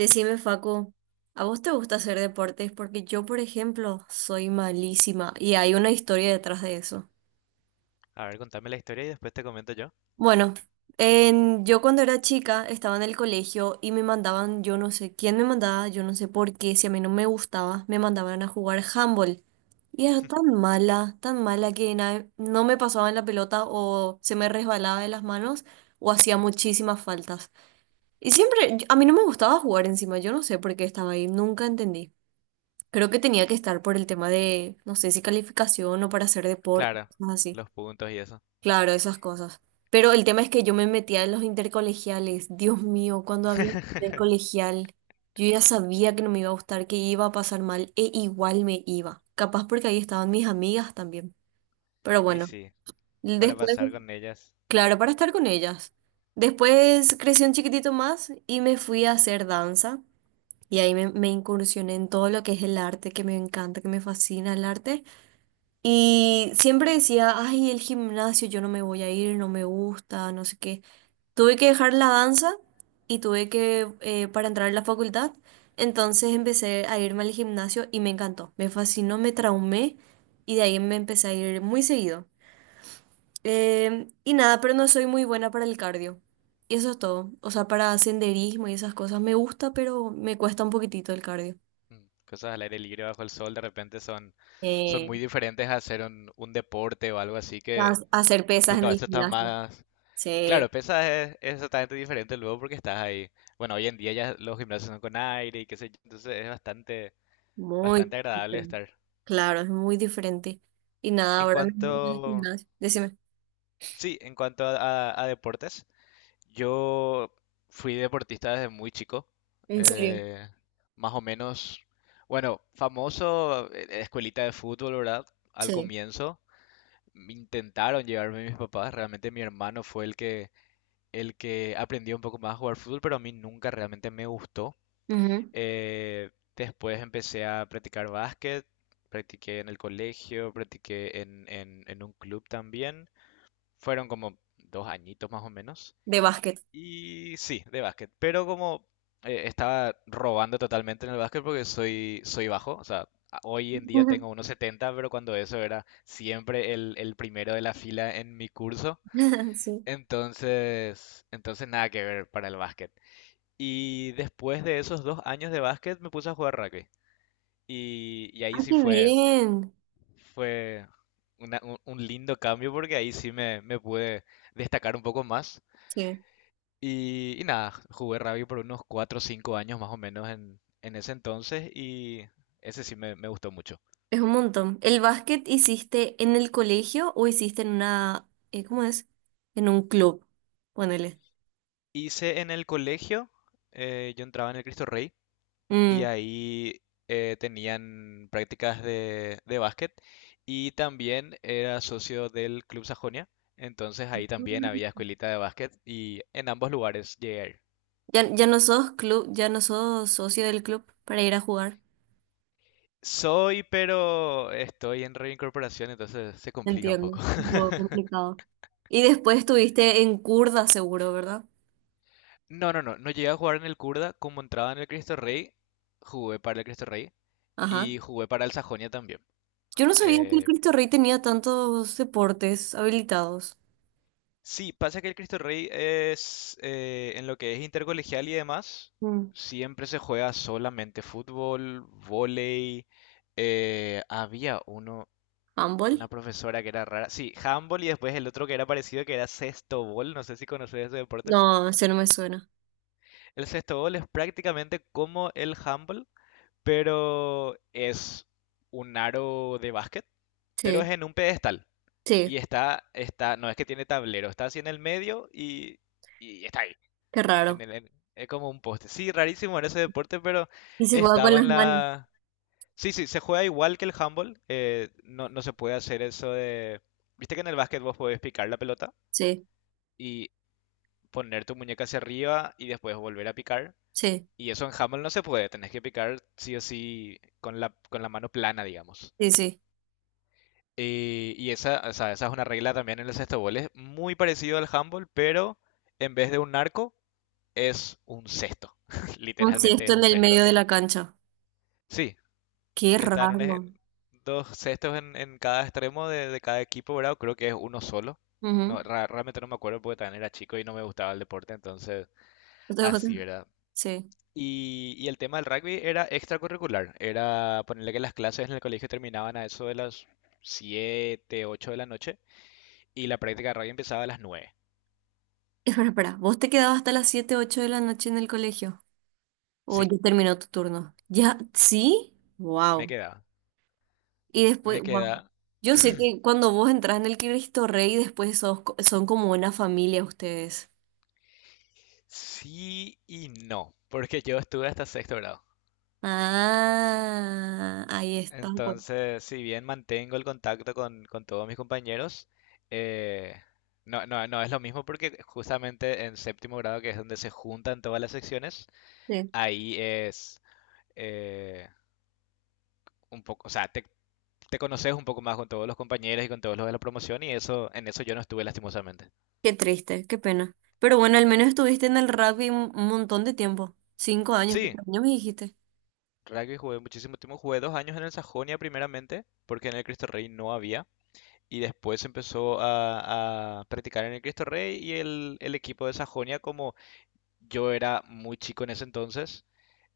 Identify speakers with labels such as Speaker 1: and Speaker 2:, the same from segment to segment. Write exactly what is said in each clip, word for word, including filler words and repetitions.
Speaker 1: Decime, Facu, ¿a vos te gusta hacer deportes? Porque yo, por ejemplo, soy malísima y hay una historia detrás de eso.
Speaker 2: A ver, contame la historia y después te comento yo.
Speaker 1: Bueno, en- yo cuando era chica estaba en el colegio y me mandaban, yo no sé quién me mandaba, yo no sé por qué, si a mí no me gustaba, me mandaban a jugar handball. Y era tan mala, tan mala que na- no me pasaban la pelota o se me resbalaba de las manos o hacía muchísimas faltas. Y siempre, a mí no me gustaba jugar encima, yo no sé por qué estaba ahí, nunca entendí. Creo que tenía que estar por el tema de, no sé si calificación o para hacer deporte,
Speaker 2: Claro,
Speaker 1: cosas así.
Speaker 2: los puntos y eso.
Speaker 1: Claro, esas cosas. Pero el tema es que yo me metía en los intercolegiales. Dios mío, cuando había intercolegial, yo ya sabía que no me iba a gustar, que iba a pasar mal, e igual me iba. Capaz porque ahí estaban mis amigas también. Pero
Speaker 2: Y
Speaker 1: bueno,
Speaker 2: sí, para
Speaker 1: después,
Speaker 2: pasar con ellas.
Speaker 1: claro, para estar con ellas. Después crecí un chiquitito más y me fui a hacer danza. Y ahí me, me incursioné en todo lo que es el arte, que me encanta, que me fascina el arte. Y siempre decía, ay, el gimnasio, yo no me voy a ir, no me gusta, no sé qué. Tuve que dejar la danza y tuve que, eh, para entrar a la facultad, entonces empecé a irme al gimnasio y me encantó, me fascinó, me traumé y de ahí me empecé a ir muy seguido. Eh, y nada, pero no soy muy buena para el cardio. Y eso es todo. O sea, para senderismo y esas cosas me gusta, pero me cuesta un poquitito el cardio.
Speaker 2: mm, Cosas al aire libre bajo el sol de repente son, son
Speaker 1: Eh,
Speaker 2: muy diferentes a hacer un, un deporte o algo así
Speaker 1: ha-
Speaker 2: que
Speaker 1: Hacer
Speaker 2: tu
Speaker 1: pesas en el
Speaker 2: cabeza está
Speaker 1: gimnasio.
Speaker 2: más...
Speaker 1: Sí.
Speaker 2: Claro, pesas es, es totalmente diferente luego porque estás ahí. Bueno, hoy en día ya los gimnasios son con aire y qué sé yo, entonces es bastante,
Speaker 1: Muy
Speaker 2: bastante agradable
Speaker 1: diferente.
Speaker 2: estar.
Speaker 1: Claro, es muy diferente. Y nada,
Speaker 2: En
Speaker 1: ahora mismo en el
Speaker 2: cuanto,
Speaker 1: gimnasio. Decime.
Speaker 2: sí, en cuanto a, a- a deportes, yo fui deportista desde muy chico,
Speaker 1: ¿En serio?
Speaker 2: eh, más o menos, bueno, famoso, eh, escuelita de fútbol, ¿verdad? Al
Speaker 1: Sí.
Speaker 2: comienzo intentaron llevarme mis papás, realmente mi hermano fue el que, el que aprendió un poco más a jugar fútbol, pero a mí nunca realmente me gustó.
Speaker 1: Ujú.
Speaker 2: Eh, Después empecé a practicar básquet, practiqué en el colegio, practiqué en, en en un club también. Fueron como dos añitos más o menos.
Speaker 1: De básquet.
Speaker 2: Y sí, de básquet. Pero como eh, estaba robando totalmente en el básquet porque soy, soy bajo. O sea, a- hoy en día tengo unos setenta pero cuando eso era siempre el, el primero de la fila en mi curso.
Speaker 1: Sí.
Speaker 2: Entonces, entonces nada que ver para el básquet. Y después de esos dos años de básquet me puse a jugar rugby. Y, y ahí
Speaker 1: Ah,
Speaker 2: sí
Speaker 1: qué
Speaker 2: fue,
Speaker 1: bien.
Speaker 2: fue una- un, un lindo cambio porque ahí sí me, me pude destacar un poco más.
Speaker 1: Sí.
Speaker 2: Y, y nada, jugué rugby por unos cuatro o cinco años más o menos en, en ese entonces y ese sí me, me gustó mucho.
Speaker 1: Es un montón. ¿El básquet hiciste en el colegio o hiciste en una, eh, cómo es? En un club. Ponele.
Speaker 2: Hice en el colegio, eh, yo entraba en el Cristo Rey y
Speaker 1: Mm.
Speaker 2: ahí eh, tenían prácticas de, de básquet y también era socio del Club Sajonia, entonces ahí también había
Speaker 1: Mm.
Speaker 2: escuelita de básquet y en ambos lugares llegué a ir.
Speaker 1: Ya, ya no sos club, ya no sos socio del club para ir a jugar.
Speaker 2: Soy, pero estoy en reincorporación, entonces se complica un
Speaker 1: Entiendo.
Speaker 2: poco.
Speaker 1: Un poco complicado. Y después estuviste en Curda, seguro, ¿verdad?
Speaker 2: No, no, no, no llegué a jugar en el Kurda, como entraba en el Cristo Rey, jugué para el Cristo Rey
Speaker 1: Ajá.
Speaker 2: y jugué para el Sajonia también.
Speaker 1: Yo no sabía que el
Speaker 2: Eh,
Speaker 1: Cristo Rey tenía tantos deportes habilitados.
Speaker 2: sí, pasa que el Cristo Rey es, eh, en lo que es intercolegial y demás,
Speaker 1: Mm.
Speaker 2: siempre se juega solamente fútbol, vóley, eh, había uno, una
Speaker 1: ¿Handball?
Speaker 2: profesora que era rara, sí, handball y después el otro que era parecido que era sexto, no sé si conoces ese deporte.
Speaker 1: No, ese no me suena.
Speaker 2: El sexto es prácticamente como el handball, pero es un aro de básquet, pero
Speaker 1: Sí,
Speaker 2: es en un pedestal.
Speaker 1: sí,
Speaker 2: Y está, está, no es que tiene tablero, está así en el medio y, y está ahí.
Speaker 1: qué
Speaker 2: En
Speaker 1: raro.
Speaker 2: el- en- es como un poste. Sí, rarísimo era ese deporte, pero
Speaker 1: Y se juega con
Speaker 2: estaba en
Speaker 1: las manos.
Speaker 2: la... Sí, sí, se juega igual que el handball. Eh, no, no se puede hacer eso de... Viste que en el básquet vos podés picar la pelota
Speaker 1: Sí,
Speaker 2: y poner tu muñeca hacia arriba y después volver a picar.
Speaker 1: sí,
Speaker 2: Y eso en handball no se puede, tenés que picar sí o sí con la, con la mano plana, digamos.
Speaker 1: sí, sí.
Speaker 2: Y, y esa, o sea, esa es una regla también en el sexto gol. Es muy parecido al handball, pero en vez de un arco, es un cesto.
Speaker 1: Un
Speaker 2: Literalmente
Speaker 1: esto
Speaker 2: es
Speaker 1: en
Speaker 2: un
Speaker 1: el
Speaker 2: cesto.
Speaker 1: medio de la cancha.
Speaker 2: Sí,
Speaker 1: Qué
Speaker 2: están un ej-
Speaker 1: raro.
Speaker 2: dos cestos en, en cada extremo de, de cada equipo, ¿verdad? Creo que es uno solo. No,
Speaker 1: Ujú.
Speaker 2: ra- realmente no me acuerdo porque también era chico y no me gustaba el deporte, entonces
Speaker 1: ¿No te
Speaker 2: así,
Speaker 1: gusta?
Speaker 2: ¿verdad?
Speaker 1: Sí.
Speaker 2: Y, y el tema del rugby era extracurricular. Era ponerle que las clases en el colegio terminaban a eso de las siete ocho de la noche y la práctica de radio empezaba a las nueve.
Speaker 1: Espera, espera. ¿Vos te quedabas hasta las siete, ocho de la noche en el colegio? ¿O
Speaker 2: Sí,
Speaker 1: ya terminó tu turno? ¿Ya? ¿Sí?
Speaker 2: me
Speaker 1: Wow.
Speaker 2: quedaba.
Speaker 1: Y
Speaker 2: Me
Speaker 1: después, wow.
Speaker 2: quedaba.
Speaker 1: Yo sé que cuando vos entras en el Cristo Rey, después sos co- son como una familia ustedes.
Speaker 2: Sí y no, porque yo estuve hasta sexto grado.
Speaker 1: Ah, ahí está, pues.
Speaker 2: Entonces, si bien mantengo el contacto con, con todos mis compañeros, eh, no, no, no es lo mismo porque justamente en séptimo grado, que es donde se juntan todas las secciones,
Speaker 1: Sí.
Speaker 2: ahí es eh, un poco, o sea, te, te conoces un poco más con todos los compañeros y con todos los de la promoción y eso, en eso yo no estuve lastimosamente.
Speaker 1: Qué triste, qué pena. Pero bueno, al menos estuviste en el rugby un un montón de tiempo. Cinco años,
Speaker 2: Sí,
Speaker 1: cuatro años me dijiste.
Speaker 2: rugby jugué muchísimo tiempo, jugué dos años en el Sajonia primeramente, porque en el Cristo Rey no había, y después empezó a, a practicar en el Cristo Rey y el, el equipo de Sajonia, como yo era muy chico en ese entonces,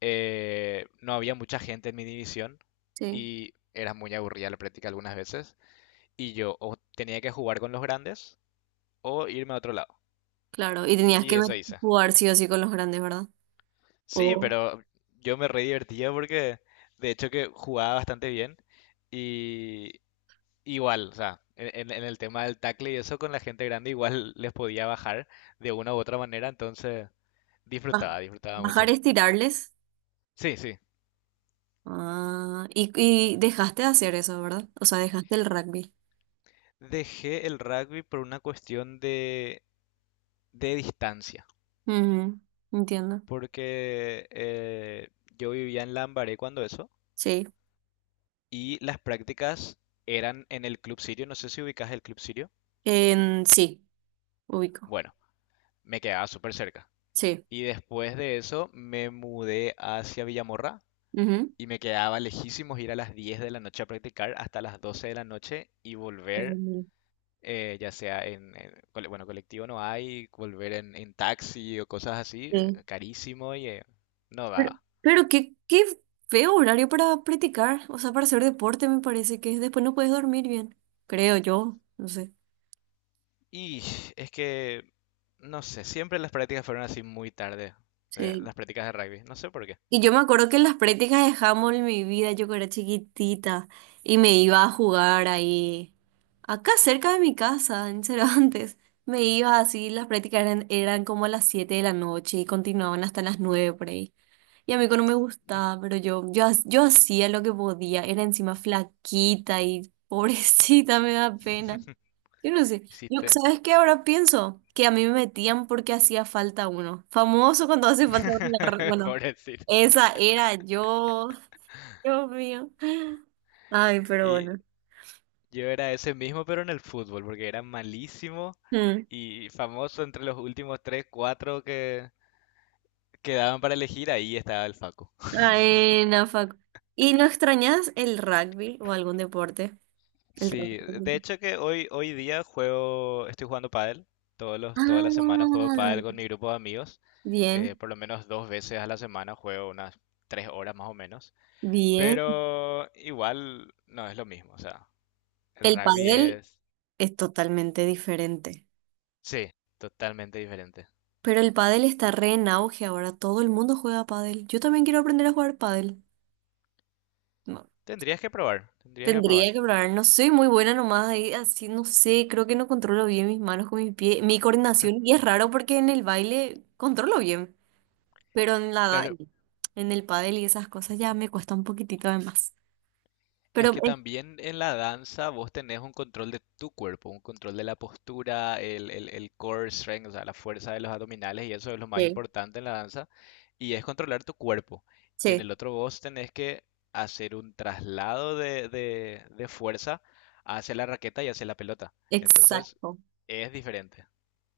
Speaker 2: eh, no había mucha gente en mi división
Speaker 1: Sí,
Speaker 2: y era muy aburrida la práctica algunas veces, y yo o tenía que jugar con los grandes o irme a otro lado,
Speaker 1: claro. Y tenías
Speaker 2: y
Speaker 1: que
Speaker 2: eso
Speaker 1: ver-
Speaker 2: hice.
Speaker 1: jugar sí o sí con los grandes, ¿verdad?
Speaker 2: Sí,
Speaker 1: O
Speaker 2: pero yo me re divertía porque de hecho que jugaba bastante bien. Y, igual, o sea, en, en- en el tema del tackle y eso con la gente grande igual les podía bajar de una u otra manera, entonces
Speaker 1: ba-
Speaker 2: disfrutaba, disfrutaba
Speaker 1: bajar,
Speaker 2: mucho.
Speaker 1: estirarles.
Speaker 2: Sí, sí.
Speaker 1: Ah, y, y dejaste de hacer eso, ¿verdad? O sea, dejaste el rugby.
Speaker 2: Dejé el rugby por una cuestión de, de distancia,
Speaker 1: Ujú, entiendo.
Speaker 2: porque eh, yo vivía en Lambaré cuando eso,
Speaker 1: Sí.
Speaker 2: y las prácticas eran en el Club Sirio, no sé si ubicas el Club Sirio.
Speaker 1: En, sí, ubico.
Speaker 2: Bueno, me quedaba súper cerca.
Speaker 1: Sí.
Speaker 2: Y después de eso me mudé hacia Villamorra.
Speaker 1: Ujú.
Speaker 2: Y me quedaba lejísimos ir a las diez de la noche a practicar hasta las doce de la noche y volver,
Speaker 1: Em,
Speaker 2: eh, ya sea en, en cole- bueno, colectivo no hay, volver en, en taxi o cosas así, eh,
Speaker 1: Sí.
Speaker 2: carísimo y eh, no
Speaker 1: Pero,
Speaker 2: daba.
Speaker 1: pero qué, qué feo horario para practicar, o sea, para hacer deporte me parece que después no puedes dormir bien, creo yo, no sé.
Speaker 2: Y es que, no sé, siempre las prácticas fueron así muy tarde, eh,
Speaker 1: Sí.
Speaker 2: las prácticas de rugby, no sé por qué.
Speaker 1: Y yo me acuerdo que en las prácticas de handball mi vida, yo que era chiquitita, y me iba a jugar ahí, acá cerca de mi casa, en Cervantes. Me iba así, las prácticas eran, eran como a las siete de la noche y continuaban hasta las nueve por ahí. Y a mí que no me gustaba, pero yo, yo, ha- yo hacía lo que podía, era encima flaquita y pobrecita, me da pena. Yo no sé. Yo,
Speaker 2: Hiciste.
Speaker 1: ¿sabes qué ahora pienso? Que a mí me metían porque hacía falta uno. Famoso cuando hace falta uno. en la re- Bueno,
Speaker 2: Pobrecito.
Speaker 1: esa era yo, Dios mío. Ay, pero
Speaker 2: Y
Speaker 1: bueno.
Speaker 2: yo era ese mismo, pero en el fútbol, porque era malísimo
Speaker 1: Mm.
Speaker 2: y famoso entre los últimos tres, cuatro que quedaban para elegir, ahí estaba el Facu.
Speaker 1: Ay, no, fuck. ¿Y no extrañas el rugby o algún deporte? El
Speaker 2: Sí, de
Speaker 1: rugby.
Speaker 2: hecho que hoy, hoy día juego, estoy jugando pádel, todos los, toda la semana juego pádel
Speaker 1: Ah,
Speaker 2: con mi grupo de amigos, eh,
Speaker 1: bien,
Speaker 2: por lo menos dos veces a la semana juego unas tres horas más o menos,
Speaker 1: bien.
Speaker 2: pero igual no es lo mismo, o sea, el
Speaker 1: El
Speaker 2: rugby
Speaker 1: pádel
Speaker 2: es,
Speaker 1: es totalmente diferente.
Speaker 2: sí, totalmente diferente.
Speaker 1: Pero el pádel está re en auge ahora. Todo el mundo juega pádel. Yo también quiero aprender a jugar pádel.
Speaker 2: Tendrías que probar, tendrías que
Speaker 1: Tendría
Speaker 2: probar.
Speaker 1: que probar, no soy muy buena nomás ahí, así no sé, creo que no controlo bien mis manos con mis pies, mi coordinación, y es raro porque en el baile controlo bien, pero en la, da-
Speaker 2: Claro,
Speaker 1: en el pádel y esas cosas ya me cuesta un poquitito de más.
Speaker 2: es
Speaker 1: Pero
Speaker 2: que
Speaker 1: eh,
Speaker 2: también en la danza vos tenés un control de tu cuerpo, un control de la postura, el, el, el core strength, o sea, la fuerza de los abdominales y eso es lo más
Speaker 1: sí,
Speaker 2: importante en la danza y es controlar tu cuerpo. Y en
Speaker 1: sí,
Speaker 2: el otro vos tenés que hacer un traslado de, de, de fuerza hacia la raqueta y hacia la pelota. Entonces
Speaker 1: exacto.
Speaker 2: es diferente.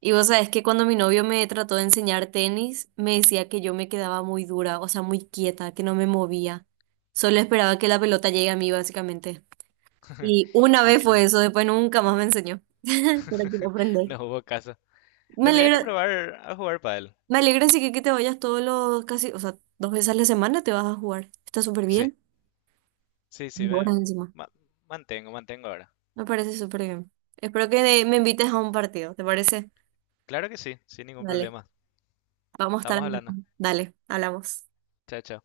Speaker 1: Y vos sabés que cuando mi novio me trató de enseñar tenis, me decía que yo me quedaba muy dura, o sea, muy quieta, que no me movía. Solo esperaba que la pelota llegue a mí, básicamente. Y una
Speaker 2: Y
Speaker 1: vez fue
Speaker 2: sí,
Speaker 1: eso, después nunca más me enseñó. Pero quiero aprender.
Speaker 2: no hubo caso.
Speaker 1: Me
Speaker 2: Tendría
Speaker 1: alegra,
Speaker 2: que probar a jugar pádel.
Speaker 1: me alegra así que, que te vayas todos los casi, o sea, dos veces a la semana te vas a jugar. Está súper
Speaker 2: Sí,
Speaker 1: bien.
Speaker 2: sí, sí,
Speaker 1: Dos
Speaker 2: me
Speaker 1: horas encima.
Speaker 2: ma- mantengo, mantengo ahora.
Speaker 1: Me parece súper bien. Espero que me invites a un partido, ¿te parece?
Speaker 2: Claro que sí, sin ningún
Speaker 1: Dale,
Speaker 2: problema.
Speaker 1: vamos a estar.
Speaker 2: Estamos hablando.
Speaker 1: Dale, hablamos.
Speaker 2: Chao, chao.